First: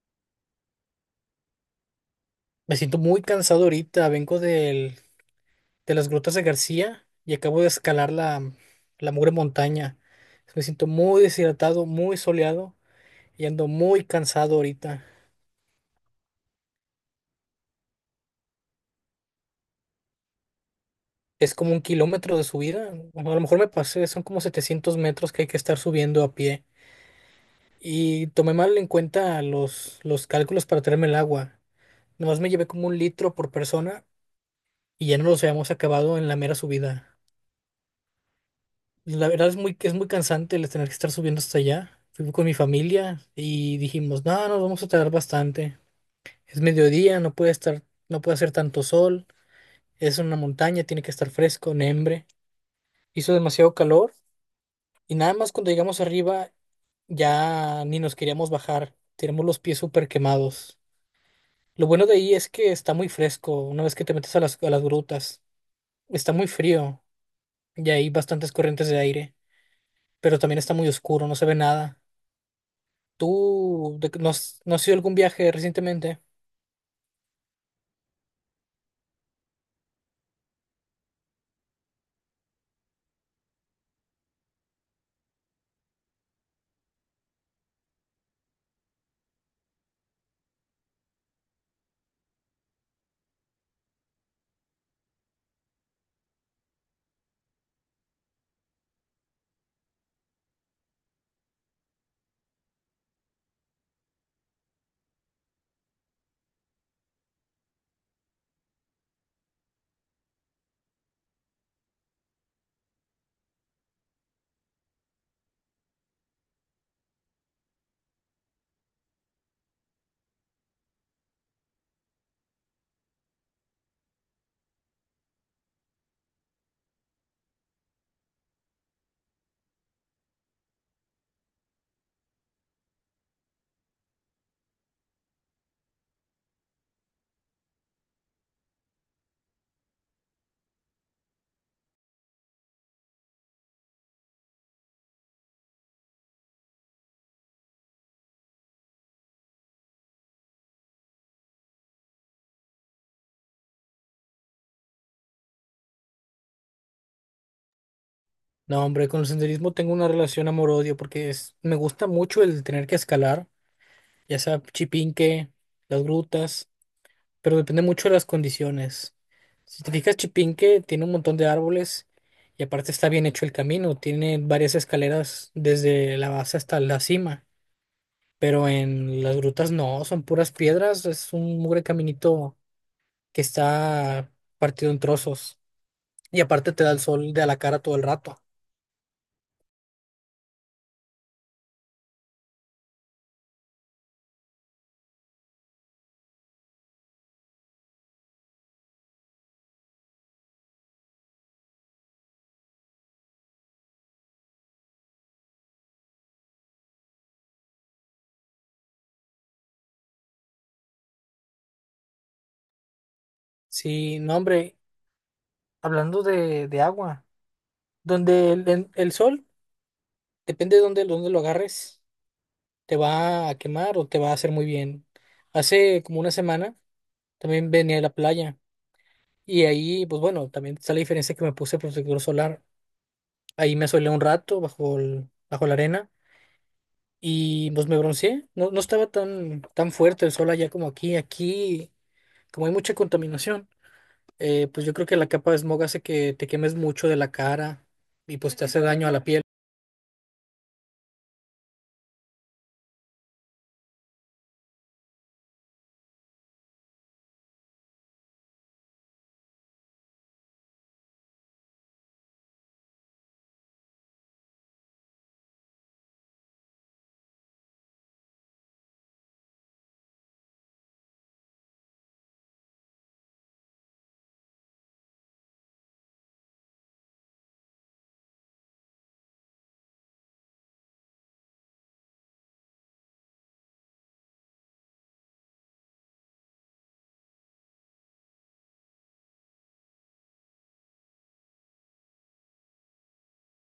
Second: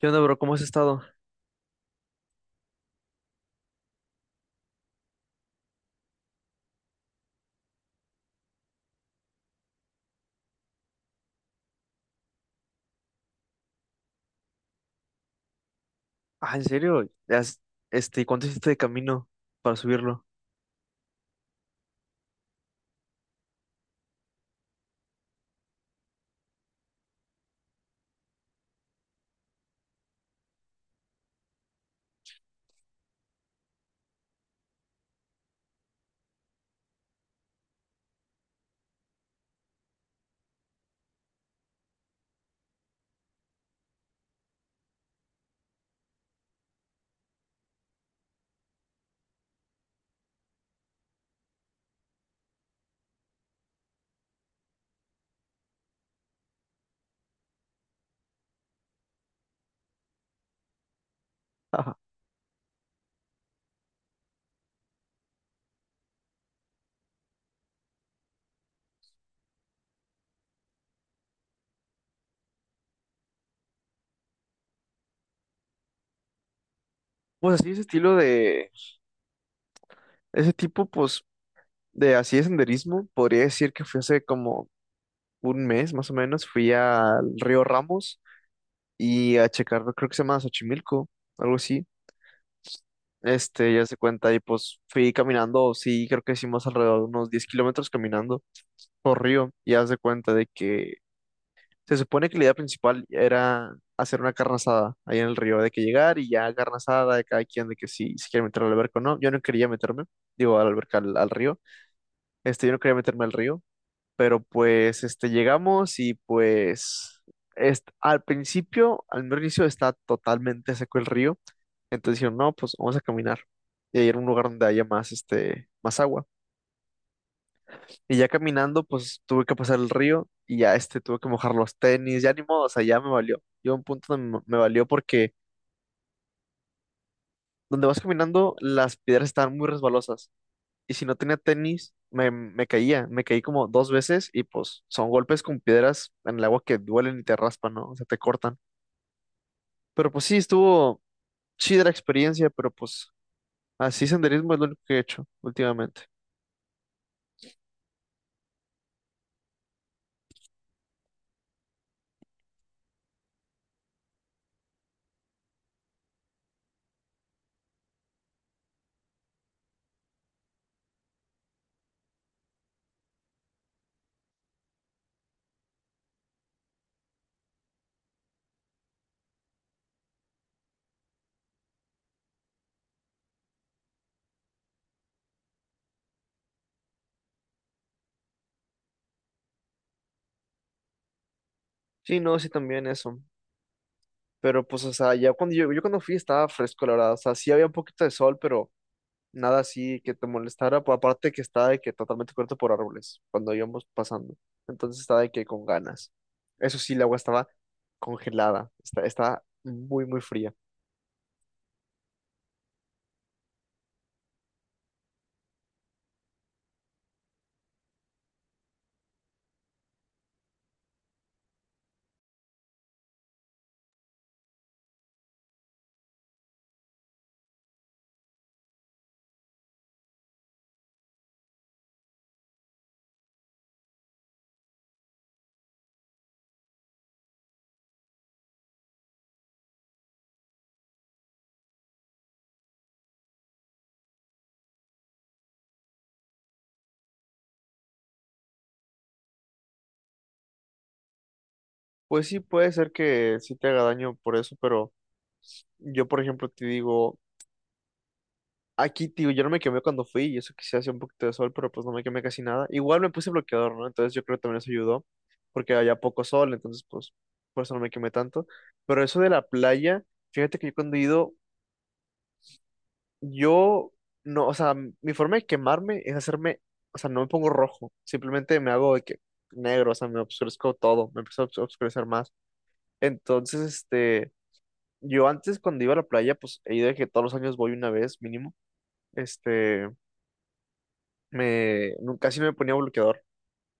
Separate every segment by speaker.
Speaker 1: ¿Qué onda, bro? ¿Cómo has estado?
Speaker 2: Me siento muy cansado ahorita, de las grutas de García y acabo de escalar la mugre montaña. Me siento muy deshidratado, muy soleado y ando muy cansado ahorita.
Speaker 1: Ah, ¿en serio? ¿Cuánto hiciste de camino para subirlo?
Speaker 2: Es como un kilómetro de subida, bueno, a lo mejor me pasé, son como 700 metros que hay que estar subiendo a pie. Y tomé mal en cuenta los cálculos para traerme el agua. Nomás me llevé como un litro por persona y ya no los habíamos acabado en la mera subida. Pues la verdad es es muy cansante el tener que estar subiendo hasta allá. Fui con mi familia y dijimos, no, nos vamos a tardar bastante. Es mediodía, no puede hacer tanto sol. Es una montaña, tiene que estar fresco, nembre. Hizo demasiado calor y nada más cuando llegamos arriba ya ni nos queríamos bajar. Tenemos los pies súper quemados. Lo
Speaker 1: Ajá.
Speaker 2: bueno de ahí es que está muy fresco una vez que te metes a a las grutas. Está muy frío y hay bastantes corrientes de aire, pero también está muy oscuro, no se ve nada. ¿Tú de no has, no has ido a algún viaje recientemente?
Speaker 1: Pues así ese estilo de, ese tipo pues de así de senderismo, podría decir que fui hace como un mes más o menos, fui al río Ramos y a checar, creo que se llama Xochimilco, algo así, ya se cuenta y pues fui caminando, sí, creo que hicimos alrededor de unos 10 kilómetros caminando por río, y haz de cuenta de que se supone que la idea principal era hacer una carne asada ahí en el río, de que llegar y ya carne asada de cada quien, de que si se quiere meter al alberca o no. Yo no quería meterme, digo, al alberca, al, al río. Yo no quería meterme al río, pero pues llegamos y pues al principio, al mero inicio, está totalmente seco el río. Entonces dijeron, no, pues vamos a caminar. Y ahí era un lugar donde haya más, más agua. Y ya caminando, pues tuve que pasar el río, y ya tuve que mojar los tenis, ya ni modo, o sea, ya me valió. Yo a un punto donde me valió porque donde vas caminando las piedras estaban muy resbalosas, y si no tenía tenis me caía, me caí como dos veces, y pues son golpes con piedras en el agua que duelen y te raspan, ¿no? O sea, te cortan. Pero pues sí, estuvo chida la experiencia, pero pues así senderismo es lo único que he hecho últimamente.
Speaker 2: No, hombre, con el senderismo tengo una relación amor-odio me gusta mucho el tener que escalar, ya sea Chipinque, las grutas, pero depende mucho de las condiciones. Si te fijas, Chipinque tiene un montón de árboles y aparte está bien hecho el camino, tiene varias escaleras desde la base hasta la cima, pero en las grutas no, son puras piedras, es un mugre caminito que está partido en trozos. Y aparte te da el sol de a la cara todo el rato.
Speaker 1: Sí, no, sí también eso. Pero pues, o sea, ya yo cuando fui estaba fresco, la verdad. O sea, sí había un poquito de sol, pero nada así que te molestara, pues aparte que está de que totalmente cubierto por árboles cuando íbamos pasando. Entonces está de que con ganas. Eso sí, el agua estaba congelada, está muy, muy fría.
Speaker 2: Sí, no, hombre, hablando de agua, donde el sol, depende de dónde lo agarres, te va a quemar o te va a hacer muy bien. Hace como una semana también venía a la playa y ahí, pues bueno, también está la diferencia que me puse protector solar. Ahí me asolé un rato bajo la arena y pues me bronceé. No, no estaba tan fuerte el sol allá como aquí. Aquí, como hay mucha contaminación. Pues yo creo que la capa de smog hace que te quemes mucho de la cara y pues te hace daño a la piel.
Speaker 1: Pues sí, puede ser que sí te haga daño por eso, pero yo, por ejemplo, te digo, aquí, tío, yo no me quemé cuando fui, y eso que sí hacía un poquito de sol, pero pues no me quemé casi nada. Igual me puse bloqueador, ¿no? Entonces yo creo que también eso ayudó, porque había poco sol, entonces pues por eso no me quemé tanto. Pero eso de la playa, fíjate que yo cuando he ido, yo no, o sea, mi forma de quemarme es hacerme, o sea, no me pongo rojo, simplemente me hago de que negro, o sea, me obscurezco todo, me empiezo a obscurecer más. Entonces, yo antes cuando iba a la playa, pues he ido de que todos los años voy una vez mínimo, este, casi no me ponía bloqueador.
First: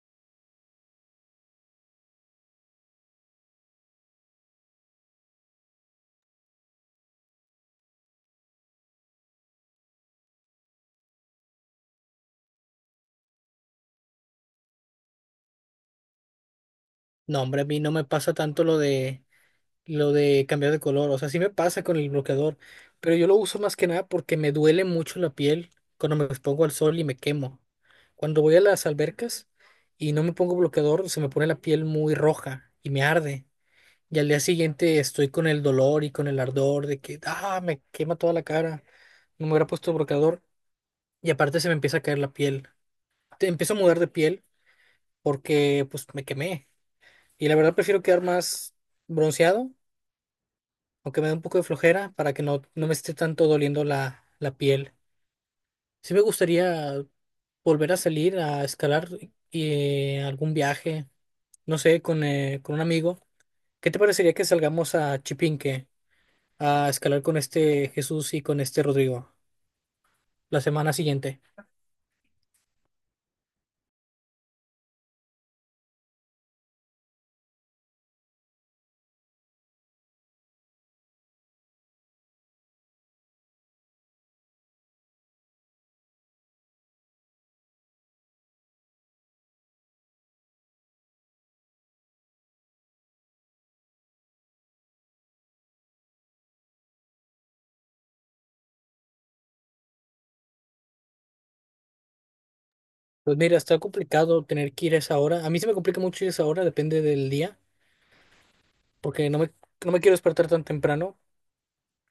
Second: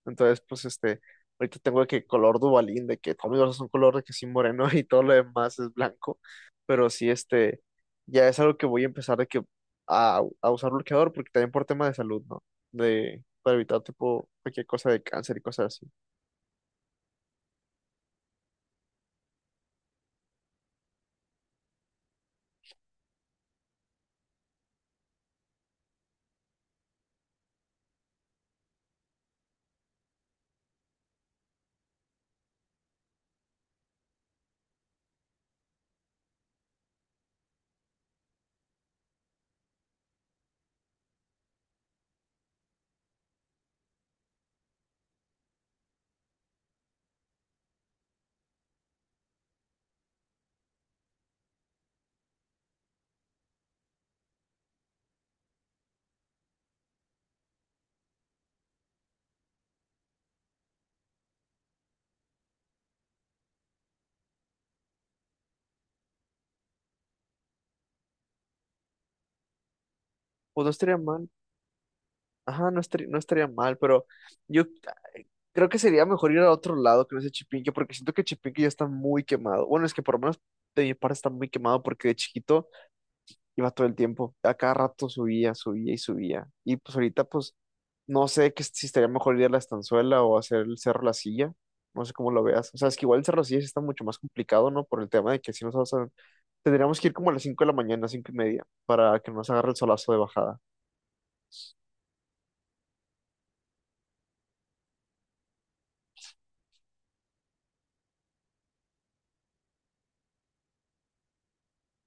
Speaker 1: Entonces, pues ahorita tengo de que color Dubalín, de que Tommy Verso es un color de que sí moreno y todo lo demás es blanco, pero sí ya es algo que voy a empezar de que a usar bloqueador, porque también por tema de salud, ¿no? De, para evitar tipo cualquier cosa de cáncer y cosas así.
Speaker 2: No, hombre, a mí no me pasa tanto lo de cambiar de color. O sea, sí me pasa con el bloqueador, pero yo lo uso más que nada porque me duele mucho la piel cuando me expongo al sol y me quemo. Cuando voy a las albercas y no me pongo bloqueador, se me pone la piel muy roja y me arde. Y al día siguiente estoy con el dolor y con el ardor de que, ah, me quema toda la cara. No me hubiera puesto bloqueador y aparte se me empieza a caer la piel. Te empiezo a mudar de piel porque pues me quemé. Y la verdad prefiero quedar más bronceado, aunque me dé un poco de flojera para que no me esté tanto doliendo la piel. Sí me gustaría volver a salir a escalar algún viaje, no sé, con un amigo. ¿Qué te parecería que salgamos a Chipinque a escalar con este Jesús y con este Rodrigo la
Speaker 1: Pues no
Speaker 2: semana
Speaker 1: estaría mal,
Speaker 2: siguiente?
Speaker 1: ajá, no estaría mal, pero yo creo que sería mejor ir a otro lado que no sea Chipinque, porque siento que Chipinque ya está muy quemado. Bueno, es que por lo menos de mi parte está muy quemado porque de chiquito iba todo el tiempo, a cada rato subía, subía y subía. Y pues ahorita pues no sé que, si estaría mejor ir a la Estanzuela o hacer el Cerro La Silla. No sé cómo lo veas. O sea, es que igual el Cerro La Silla sí está mucho más complicado, ¿no? Por el tema de que si nos vamos a- tendríamos que ir como a las 5 de la mañana, 5 y media, para que no nos agarre el solazo de bajada.
Speaker 2: Pues mira, está complicado tener que ir a esa hora. A mí se me complica mucho ir a esa hora, depende del día porque no me quiero despertar tan temprano,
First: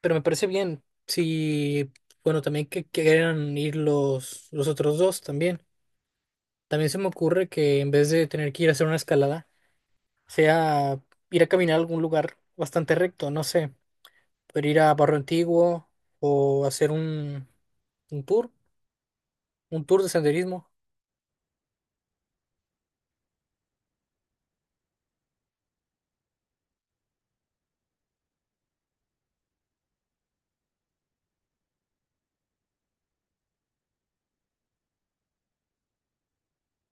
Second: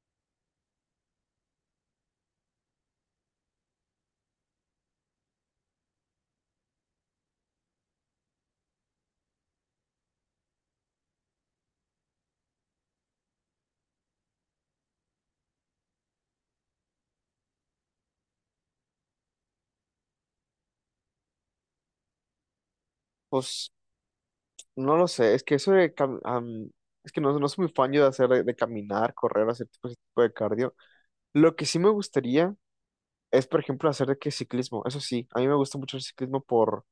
Speaker 2: pero me parece bien. Sí, bueno, también que quieran ir los otros dos también. También se me ocurre que en vez de tener que ir a hacer una escalada, sea ir a caminar a algún lugar bastante recto, no sé, poder ir a Barrio Antiguo o hacer un tour, un tour de senderismo.
Speaker 1: Pues no lo sé, es que eso de... es que no soy muy fan yo de hacer, de caminar, correr, hacer tipo, ese tipo de cardio. Lo que sí me gustaría es, por ejemplo, hacer de que ciclismo. Eso sí, a mí me gusta mucho el ciclismo por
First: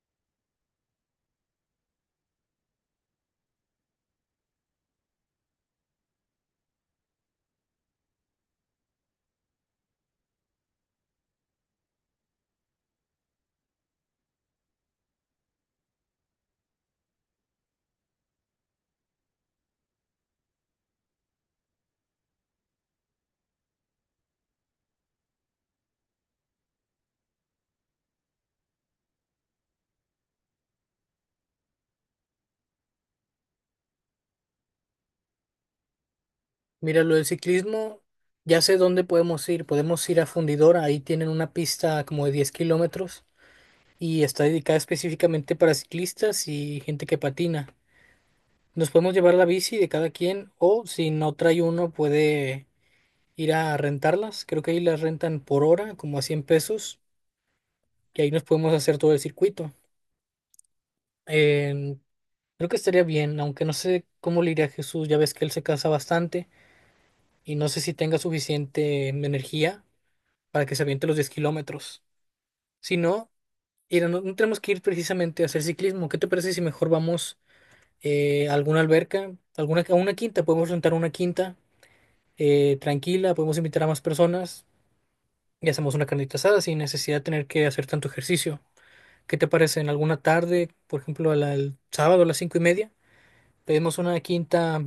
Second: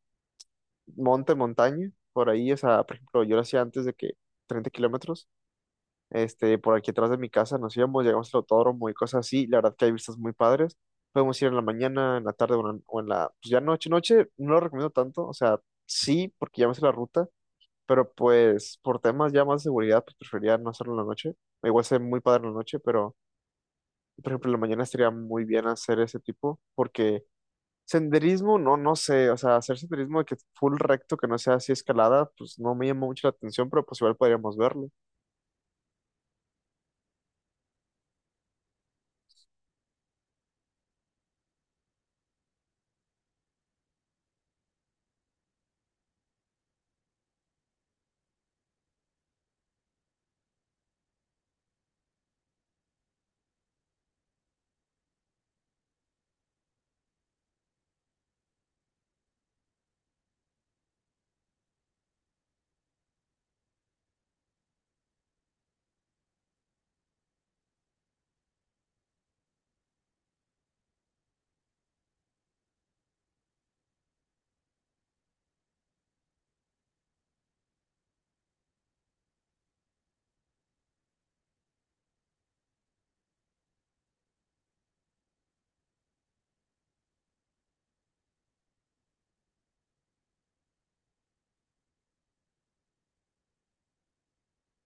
Speaker 1: montaña, por ahí, o sea, por ejemplo, yo lo hacía antes de que 30 kilómetros, por aquí atrás de mi casa nos íbamos, llegamos al autódromo y cosas así, la verdad que hay vistas muy padres, podemos ir en la mañana, en la tarde o en la, pues ya noche, noche, no lo recomiendo tanto, o sea, sí, porque ya me sé la ruta, pero pues por temas ya más de seguridad, pues preferiría no hacerlo en la noche, igual sé muy padre en la noche, pero por ejemplo, en la mañana estaría muy bien hacer ese tipo, porque senderismo, no, no sé, o sea, hacer senderismo de que full recto, que no sea así escalada, pues no me llamó mucho la atención, pero pues igual podríamos verlo. O
Speaker 2: Mira, lo del ciclismo, ya sé dónde podemos ir. Podemos ir a Fundidora, ahí tienen una pista como de 10 kilómetros y está dedicada específicamente para ciclistas y gente que patina. Nos podemos llevar la bici de cada quien o si no trae uno puede ir a rentarlas. Creo que ahí las rentan por hora, como a 100 pesos, y ahí nos podemos hacer todo el circuito. En- Creo que estaría bien, aunque no sé cómo le iría a Jesús, ya ves que él se cansa bastante y no sé si tenga suficiente energía para que se aviente los 10 kilómetros. Si no, mira, no tenemos que ir precisamente a hacer ciclismo. ¿Qué te parece si mejor vamos? Alguna alberca, a una quinta, podemos rentar una quinta tranquila, podemos invitar a más personas y hacemos una carnita asada sin necesidad de tener que hacer tanto ejercicio. ¿Qué te parece? En alguna tarde, por ejemplo, el sábado a las 5:30, pedimos una quinta.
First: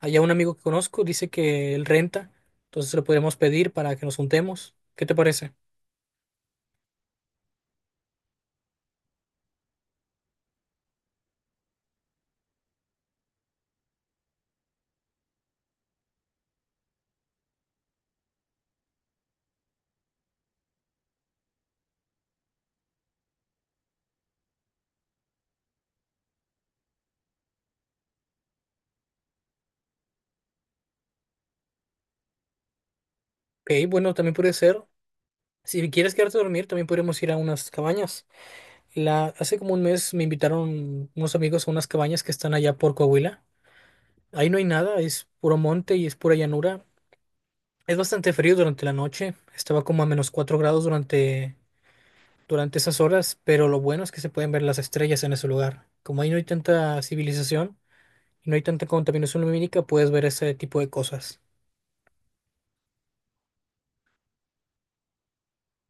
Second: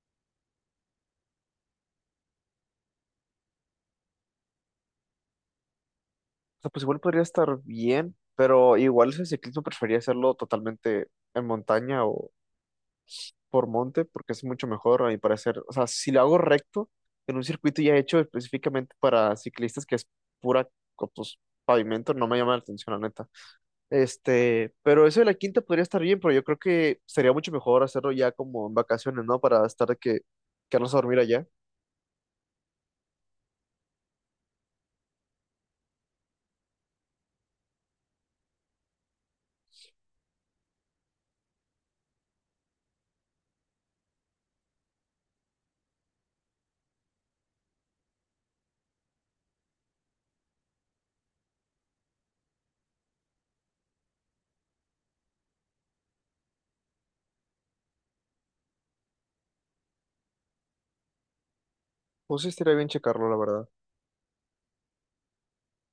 Speaker 2: Allá un amigo que conozco dice que él renta, entonces lo podríamos pedir para que nos juntemos. ¿Qué te parece?
Speaker 1: sea, pues igual podría estar bien, pero igual ese ciclismo prefería hacerlo totalmente en montaña o por monte, porque es mucho mejor a mi parecer. O sea, si lo hago recto, en un circuito ya hecho específicamente para ciclistas, que es pura, pues, pavimento, no me llama la atención, la neta. Pero eso de la quinta podría estar bien, pero yo creo que sería mucho mejor hacerlo ya como en vacaciones, ¿no? Para estar de que quedarnos a dormir allá.
Speaker 2: Ok, bueno, también puede ser. Si quieres quedarte a dormir, también podríamos ir a unas cabañas. Hace como un mes me invitaron unos amigos a unas cabañas que están allá por Coahuila. Ahí no hay nada, es puro monte y es pura llanura. Es bastante frío durante la noche, estaba como a -4 grados durante esas horas, pero lo bueno es que se pueden ver las estrellas en ese lugar. Como ahí no hay tanta civilización y no hay tanta contaminación lumínica, puedes ver ese tipo de cosas.
Speaker 1: Pues sí, estaría bien checarlo, la verdad.